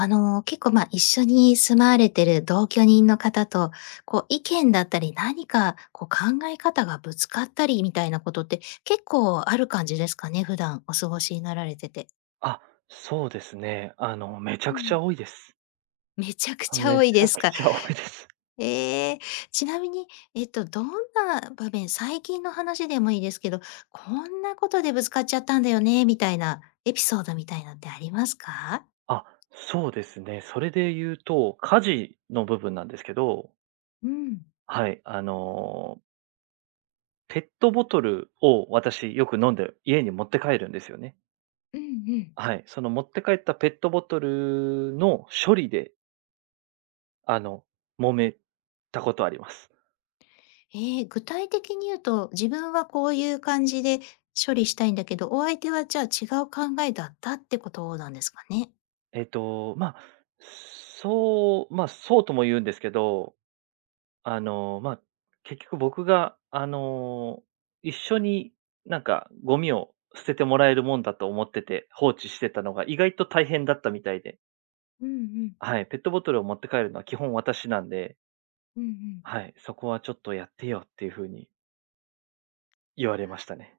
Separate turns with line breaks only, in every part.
結構、一緒に住まわれてる同居人の方と、意見だったり、何かこう、考え方がぶつかったりみたいなことって、結構ある感じですかね？普段お過ごしになられてて。
あ、そうですね。めちゃ
う
くち
ん。
ゃ多いです。
めちゃく
あ、
ちゃ
め
多
ち
いで
ゃ
す
く
か。
ちゃ多いです。
ええ、ちなみに、どんな場面、最近の話でもいいですけど、こんなことでぶつかっちゃったんだよね、みたいなエピソードみたいなのってありますか？
あ、そうですね。それで言うと、家事の部分なんですけど、
うん。
はい、ペットボトルを私よく飲んで家に持って帰るんですよね。
うんうん。
はい、その持って帰ったペットボトルの処理で、あの、揉めたことあります。
ええ、具体的に言うと、自分はこういう感じで処理したいんだけど、お相手はじゃあ違う考えだったってことなんですかね？
まあ、そう、まあ、そうとも言うんですけど、まあ、結局僕が、一緒になんかゴミを捨ててもらえるもんだと思ってて、放置してたのが意外と大変だったみたいで、
うんうん。
はい、ペットボトルを持って帰るのは基本私なんで、
うんうん。
はい、そこはちょっとやってよっていう風に言われましたね。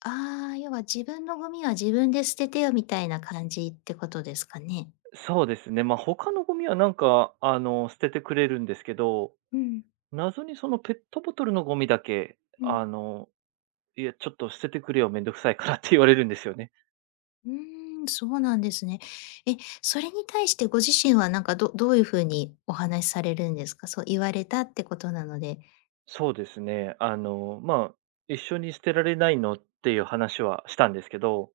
ああ、要は自分のゴミは自分で捨ててよみたいな感じってことですかね？
そうですね、まあ、他のゴミはなんか、捨ててくれるんですけど、
うん、
謎にそのペットボトルのゴミだけ、
うん。
あの、いや、ちょっと捨ててくれよ、めんどくさいからって言われるんですよね。
うーん、そうなんですね。え、それに対してご自身はなんかういう風にお話しされるんですか？そう言われたってことなので。
そうですね。まあ、一緒に捨てられないのっていう話はしたんですけど、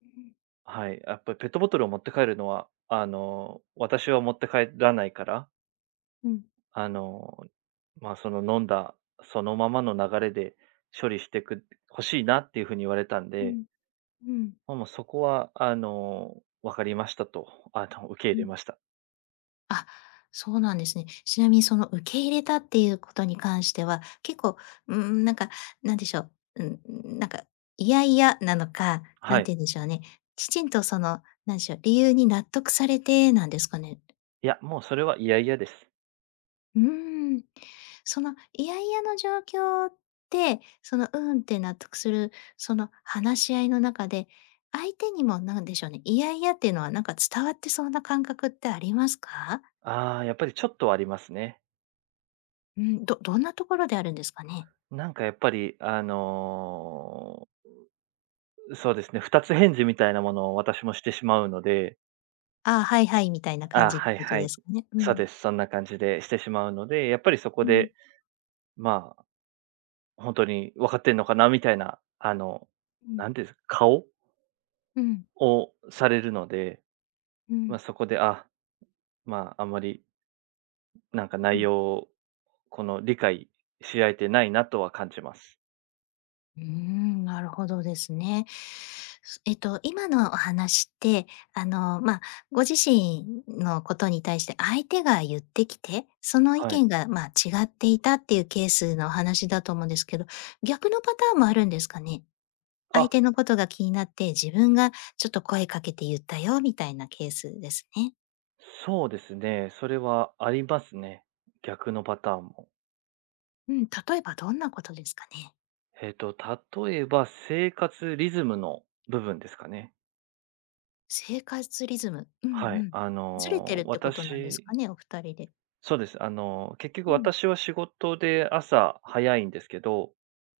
うん。
はい、やっぱりペットボトルを持って帰るのは、私は持って帰らないから、
うん。
あの、まあ、その飲んだそのままの流れで処理してく欲しいなっていうふうに言われたん
う
で、
ん、うん、
まあ、もうそこは、わかりましたと、受け入
う
れ
ん。
ました。
あ、そうなんですね。ちなみにその受け入れたっていうことに関しては、結構、うーん、なんか、なんでしょう、うん、なんか、いやいやなのか、な
は
ん
い。
て言うんでしょうね。きちんとその、なんでしょう、理由に納得されてなんですかね。
いや、もうそれは嫌々です。
うーん。そのいやいやの状況って、その、うんって納得する、その話し合いの中で、相手にもなんでしょうね、いやいやっていうのはなんか伝わってそうな感覚ってありますか？
ああ、やっぱりちょっとはありますね。
うん、んなところであるんですかね？
なんかやっぱり、そうですね、二つ返事みたいなものを私もしてしまうので、
ああ、はいはいみたいな感
あ、
じっ
は
て
い
こと
は
で
い。
すかね。う
そう
ん。
です、そんな感じでしてしまうので、やっぱりそこ
うん。
で、まあ、本当に分かってんのかなみたいな、
うん。
なんていうんですか、顔
うん。
をされるので、
う
まあ、
ん。
そこで、あ、まあ、あんまり、なんか
う
内
ん。
容を、この、理解し合えてないなとは感じます。
うーん、なるほどですね。えっと、今のお話って、あの、まあ、ご自身のことに対して相手が言ってきて、その意
はい。
見が、まあ、違っていたっていうケースのお話だと思うんですけど、逆のパターンもあるんですかね？相
あ、
手のことが気になって、自分がちょっと声かけて言ったよみたいなケースですね。
そうですね、それはありますね。逆のパターンも。
うん、例えばどんなことですかね？
えっと、例えば生活リズムの部分ですかね。
生活リズム。うんう
はい。
ん。ずれてるってことなんです
私
かね、お二人で。
そうです。結局
うん、
私は仕事で朝早いんですけど、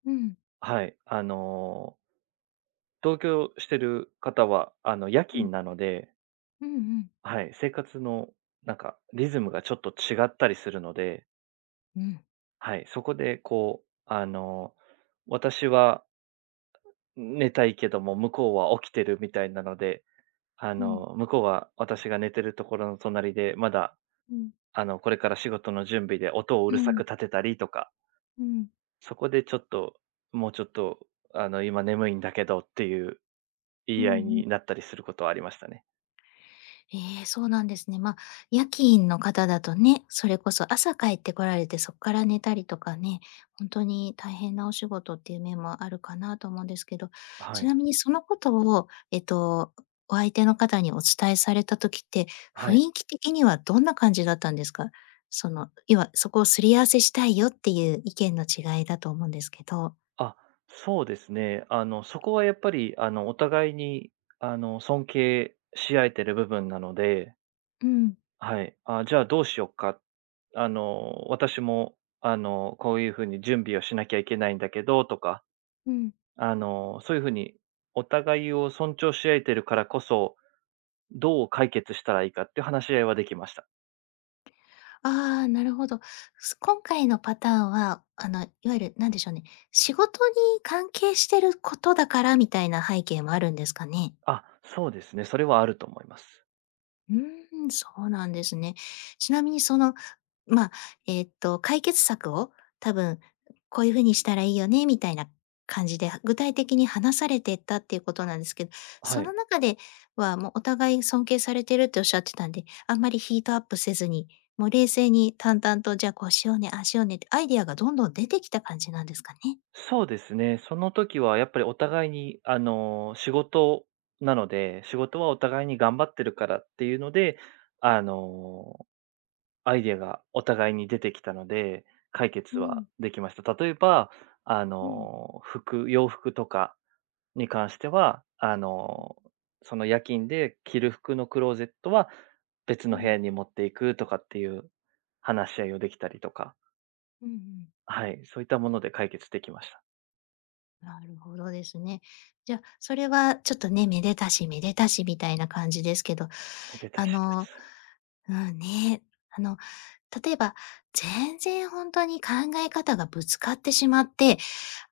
うん、
はい。同居してる方は、夜
うん、
勤なので、
うんうん。
はい、生活のなんかリズムがちょっと違ったりするので、
うん。
はい、そこでこう、私は寝たいけども、向こうは起きてるみたいなので、
うん、
向こうは私が寝てるところの隣で、まだ、
うん、
これから仕事の準備で音をう
う
るさ
ん、
く立てたりとか、
うん、
そこでちょっと、もうちょっと、今眠いんだけどっていう言
うん
い
う
合い
ん
になったりすることはありましたね。
ええ、そうなんですね。まあ、夜勤の方だとね、それこそ朝帰ってこられて、そこから寝たりとかね、本当に大変なお仕事っていう面もあるかなと思うんですけど、
は
ち
い。
なみにそのことを、えっと、お相手の方にお伝えされた時って、
は
雰
い。
囲気的にはどんな感じだったんですか？その、要はそこをすり合わせしたいよっていう意見の違いだと思うんですけど。
あ、そうですね。そこはやっぱり、お互いに、尊敬し合えてる部分なので、
うん、
はい。あ、じゃあどうしようか。私も、こういうふうに準備をしなきゃいけないんだけどとか、
うん。
そういう風にお互いを尊重し合えてるからこそ、どう解決したらいいかっていう話し合いはできました。
ああ、なるほど。今回のパターンは、あの、いわゆる、なんでしょうね、仕事に関係してることだからみたいな背景もあるんですかね？
あ、そうですね、それはあると思います。
うーん、そうなんですね。ちなみにまあ、解決策を多分こういう風にしたらいいよねみたいな感じで、具体的に話されてったっていうことなんですけど、
は
そ
い。
の中ではもうお互い尊敬されてるっておっしゃってたんで、あんまりヒートアップせずに、もう冷静に淡々とじゃあこうしようね、ああしようねってアイディアがどんどん出てきた感じなんですかね？
そうですね、その時はやっぱりお互いに、仕事なので、仕事はお互いに頑張ってるからっていうので、あの、アイデアがお互いに出てきたので、解
う
決は
ん、
できました。例えば、
うん、
服洋服とかに関しては、その夜勤で着る服のクローゼットは別
う
の部
ん、
屋に持っていくとかっていう話し合いをできたりとか、
うんうん。
はい、そういったもので解決できました。
なるほどですね。じゃ、あそれはちょっとね、めでたしめでたしみたいな感じですけど、
めでたし
あ
で
の、
す。
うんね、あの、例えば、全然本当に考え方がぶつかってしまって、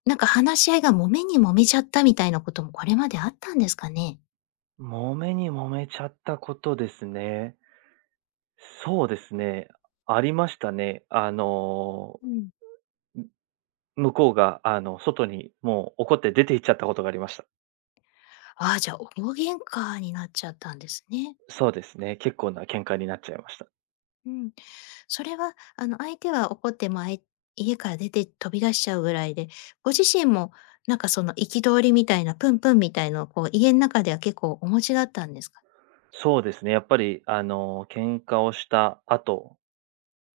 なんか話し合いが揉めに揉めちゃったみたいなこともこれまであったんですかね？
揉めに揉めちゃったことですね。そうですね、ありましたね。
うん。
む向こうが、外にもう怒って出て行っちゃったことがありました。
ああ、じゃあ大喧嘩になっちゃったんですね。
そうですね、結構な喧嘩になっちゃいました。
うん。それは、あの、相手は怒って、まあ、あい家から出て飛び出しちゃうぐらいで、ご自身もなんか、その、憤りみたいな、プンプンみたいのを、こう、家の中では結構お持ちだったんですか？
そうですね、やっぱり、喧嘩をした後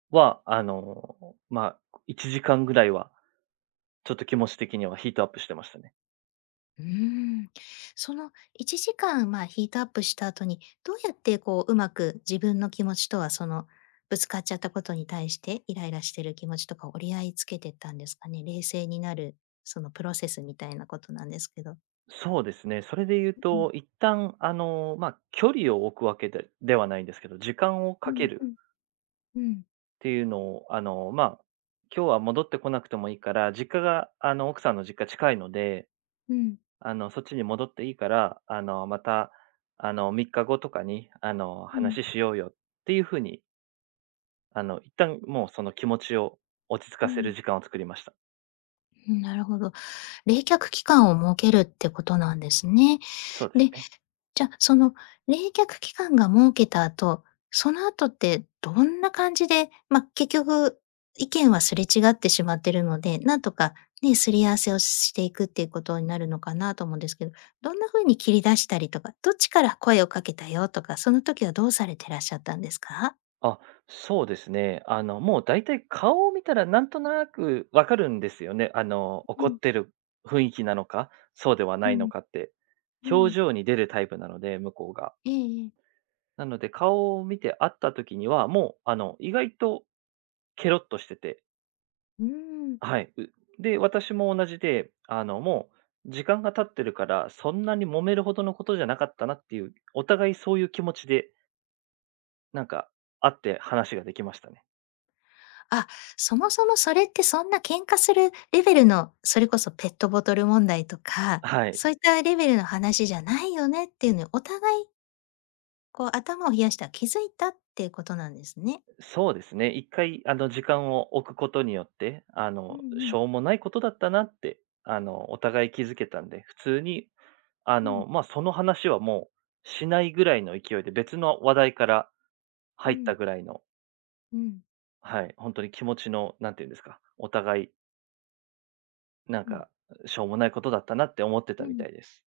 は、まあ、1時間ぐらいは、ちょっと気持ち的にはヒートアップしてましたね。
うーん。その1時間、まあ、ヒートアップした後に、どうやって、こう、うまく自分の気持ちとは、その、ぶつかっちゃったことに対して、イライラしてる気持ちとか折り合いつけてったんですかね？冷静になる、その、プロセスみたいなことなんですけど。
そうですね、それで言う
うん。
と、一旦、まあ、距離を置くわけでではないんですけど、時間を
う
かけ
んう
る
ん。
っ
うん。
ていうのを、まあ、今日は戻ってこなくてもいいから、実家が、奥さんの実家近いので、
うん。
そっちに戻っていいから、また、3日後とかに、
うん。
話しようよっていうふうに、一旦もうその気持ちを落ち着
う
かせる
ん。
時間を作りました。
なるほど。冷却期間を設けるってことなんですね。
そうです
で、
ね。
じゃあ、その冷却期間が設けた後、その後ってどんな感じで、まあ、結局意見はすれ違ってしまってるので、なんとかね、すり合わせをしていくっていうことになるのかなと思うんですけど、どんな風に切り出したりとか、どっちから声をかけたよとか、その時はどうされてらっしゃったんですか？
あ、そうですね。もう大体顔を見たらなんとなくわかるんですよね。
う
怒っ
ん、
てる雰囲気なのか、そうではな
う
いの
ん、
かって。
う
表
ん。
情に出るタイプなので、向こうが。
ええええ。
なので、顔を見て会った時には、もう、意外とケロッとしてて。
うん。
はい。うで、私も同じで、もう、時間が経ってるから、そんなに揉めるほどのことじゃなかったなっていう、お互いそういう気持ちで、なんか、会って話ができましたね。
あ、そもそもそれってそんな喧嘩するレベルの、それこそペットボトル問題とか、
はい。
そういったレベルの話じゃないよねっていうのに、お互いこう頭を冷やした、気づいたっていうことなんですね。
そうですね。一回、時間を置くことによって、
うんう
し
ん。
ょうもないことだったなって、お互い気づけたんで、普通に、
うん。
まあ、その話はもうしないぐらいの勢いで、別の話題から
う
入っ
ん。
たぐらいの、
うん。
はい、本当に気持ちの、なんていうんですか、お互い、なん
うん。
か、しょうもないことだったなって思ってた
う
みた
ん。
いです。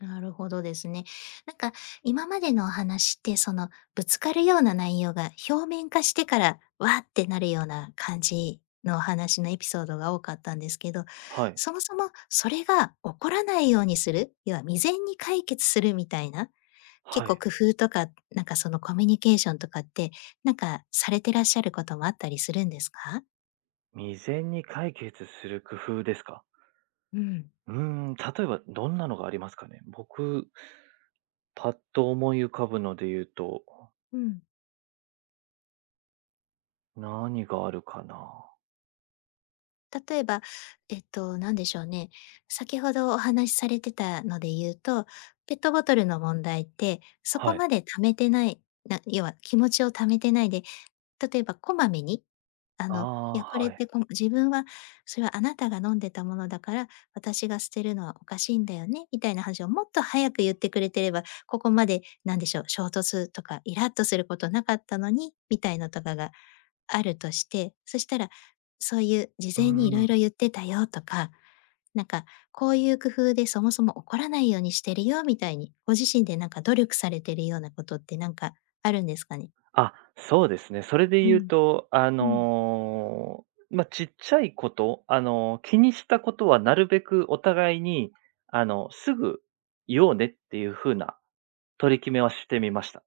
なるほどですね。なんか今までのお話って、そのぶつかるような内容が表面化してから、わーってなるような感じのお話のエピソードが多かったんですけど、
はい。
そもそもそれが起こらないようにする、要は未然に解決するみたいな、結
は
構
い。
工夫とか、なんかそのコミュニケーションとかって、なんかされてらっしゃることもあったりするんですか？
未然に解決する工夫ですか？
うん。
うーん、例えばどんなのがありますかね？僕、パッと思い浮かぶので言うと
うん。
何があるかな。
例えば、なんでしょうね。先ほどお話しされてたので言うと、ペットボトルの問題って、そこ
はい。
まで溜めてない、要は気持ちを溜めてないで、例えばこまめに、
ああ、
いや、これっ
はい。
て自分は、それはあなたが飲んでたものだから、私が捨てるのはおかしいんだよね、みたいな話をもっと早く言ってくれてれば、ここまで、なんでしょう、衝突とか、イラッとすることなかったのに、みたいのとかがあるとして、そしたら、そういう事
う
前にいろ
ん。
いろ言ってたよとか、なんかこういう工夫でそもそも怒らないようにしてるよみたいに、ご自身でなんか努力されてるようなことってなんかあるんですかね？
あ、そうですね。それで
う
言う
ん。
と、
うん。
まあ、ちっちゃいこと、気にしたことはなるべくお互いに、すぐ言おうねっていう風な取り決めはしてみました。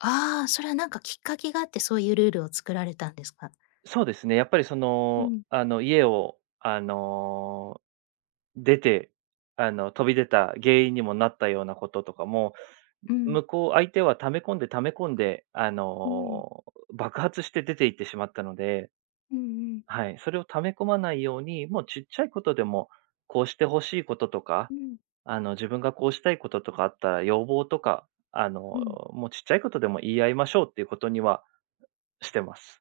ああ、それはなんかきっかけがあってそういうルールを作られたんですか？
そうですね、やっぱりそ
う
の、
ん、
家を、出て、飛び出た原因にもなったようなこととかも、
うん、
向こう、相手は溜め込んで溜め込んで、
うん、
爆発して出て行ってしまったので、
うんうん、
はい、それを溜め込まないように、もうちっちゃいことでも、こうしてほしいこととか、
うん、
自分がこうしたいこととかあったら、要望とか、あの、
うん、
もうちっちゃいことでも言い合いましょうっていうことにはしてます。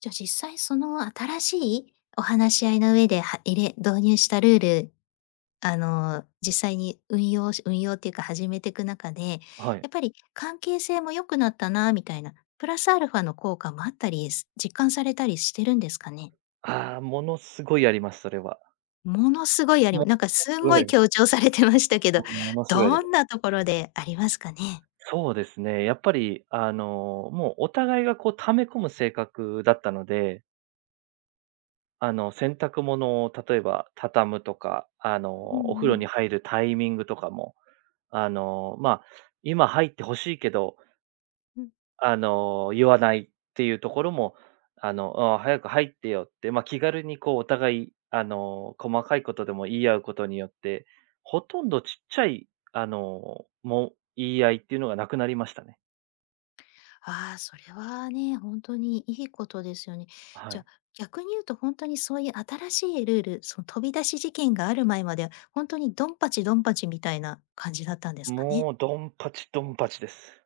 じゃ、あ実際その新しいお話し合いの上で、は入れ導入したルールあの、実際に運用っていうか始めてく中で、や
はい。
っぱり関係性も良くなったなみたいな、プラスアルファの効果もあったり、実感されたりしてるんですかね？
ああ、ものすごいあります、それは。
ものすごいあ
も
り、なんか
の
す
す
ん
ごい
ご
あり
い
ます。
強調されてましたけど、
ものすごいあり
ど
ます。
んなところでありますかね？
そうですね、やっぱり、もうお互いがこう溜め込む性格だったので洗濯物を例えば畳むとか、
うん
お風
う
呂
ん。
に入るタイミングとかも、まあ、今入ってほしいけど、言わないっていうところも、あ、早く入ってよって、まあ、気軽にこうお互い、細かいことでも言い合うことによって、ほとんどちっちゃい、もう言い合いっていうのがなくなりましたね。
ああ、それはね、本当にいいことですよね。
は
じゃあ、
い。
逆に言うと本当にそういう新しいルール、その飛び出し事件がある前までは、本当にドンパチドンパチみたいな感じだったんですかね？
もうドンパチドンパチです。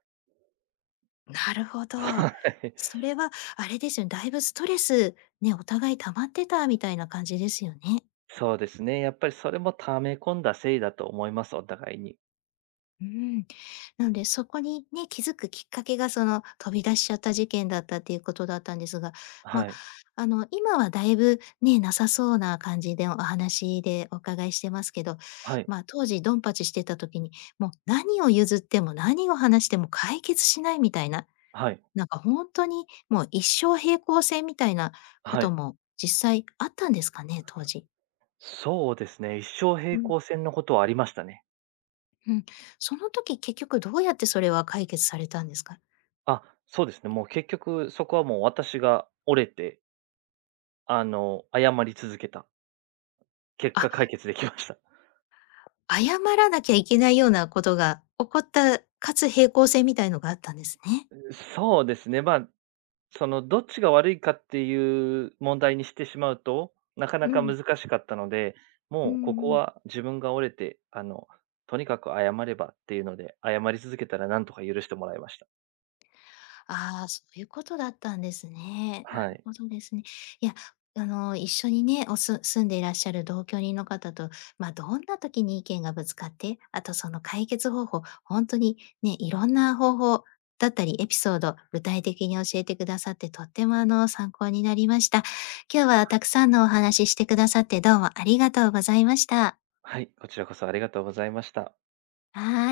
なるほど。
はい。
それはあれですよね、だいぶストレス、ね、お互い溜まってたみたいな感じですよね？
そうですね。やっぱりそれも溜め込んだせいだと思います、お互いに。
うん。なので、そこにね、気づくきっかけが、その、飛び出しちゃった事件だったっていうことだったんですが、まあ、
はい。
今はだいぶね、なさそうな感じでお話でお伺いしてますけど、
はい。
まあ、当時ドンパチしてた時に、もう何を譲っても何を話しても解決しないみたいな、
はい。
なんか本当にもう一生平行線みたいなこ
は
と
い。
も実際あったんですかね？当時。
そうですね。一生
う
平
ん、
行線のことはありましたね。
うん。その時結局どうやってそれは解決されたんですか？
あ、そうですね。もう結局そこはもう私が折れて、謝り続けた。結果
あ、
解決できました。
謝らなきゃいけないようなことが起こった、かつ平行線みたいのがあったんですね。
そうですね。まあ、その、どっちが悪いかっていう問題にしてしまうと、なか
う
なか
ん。
難しかったので、
うん
もうここ
うん。
は自分が折れて、とにかく謝ればっていうので、謝り続けたらなんとか許してもらいました。
ああ、そういうことだったんですね。な
は
る
い。
ほどですね。いや、あの、一緒にね、住んでいらっしゃる同居人の方と、まあ、どんな時に意見がぶつかって、あとその解決方法、本当にね、いろんな方法だったりエピソード、具体的に教えてくださって、とってもあの、参考になりました。今日はたくさんのお話ししてくださって、どうもありがとうございました。
はい、こちらこそありがとうございました。
はーい。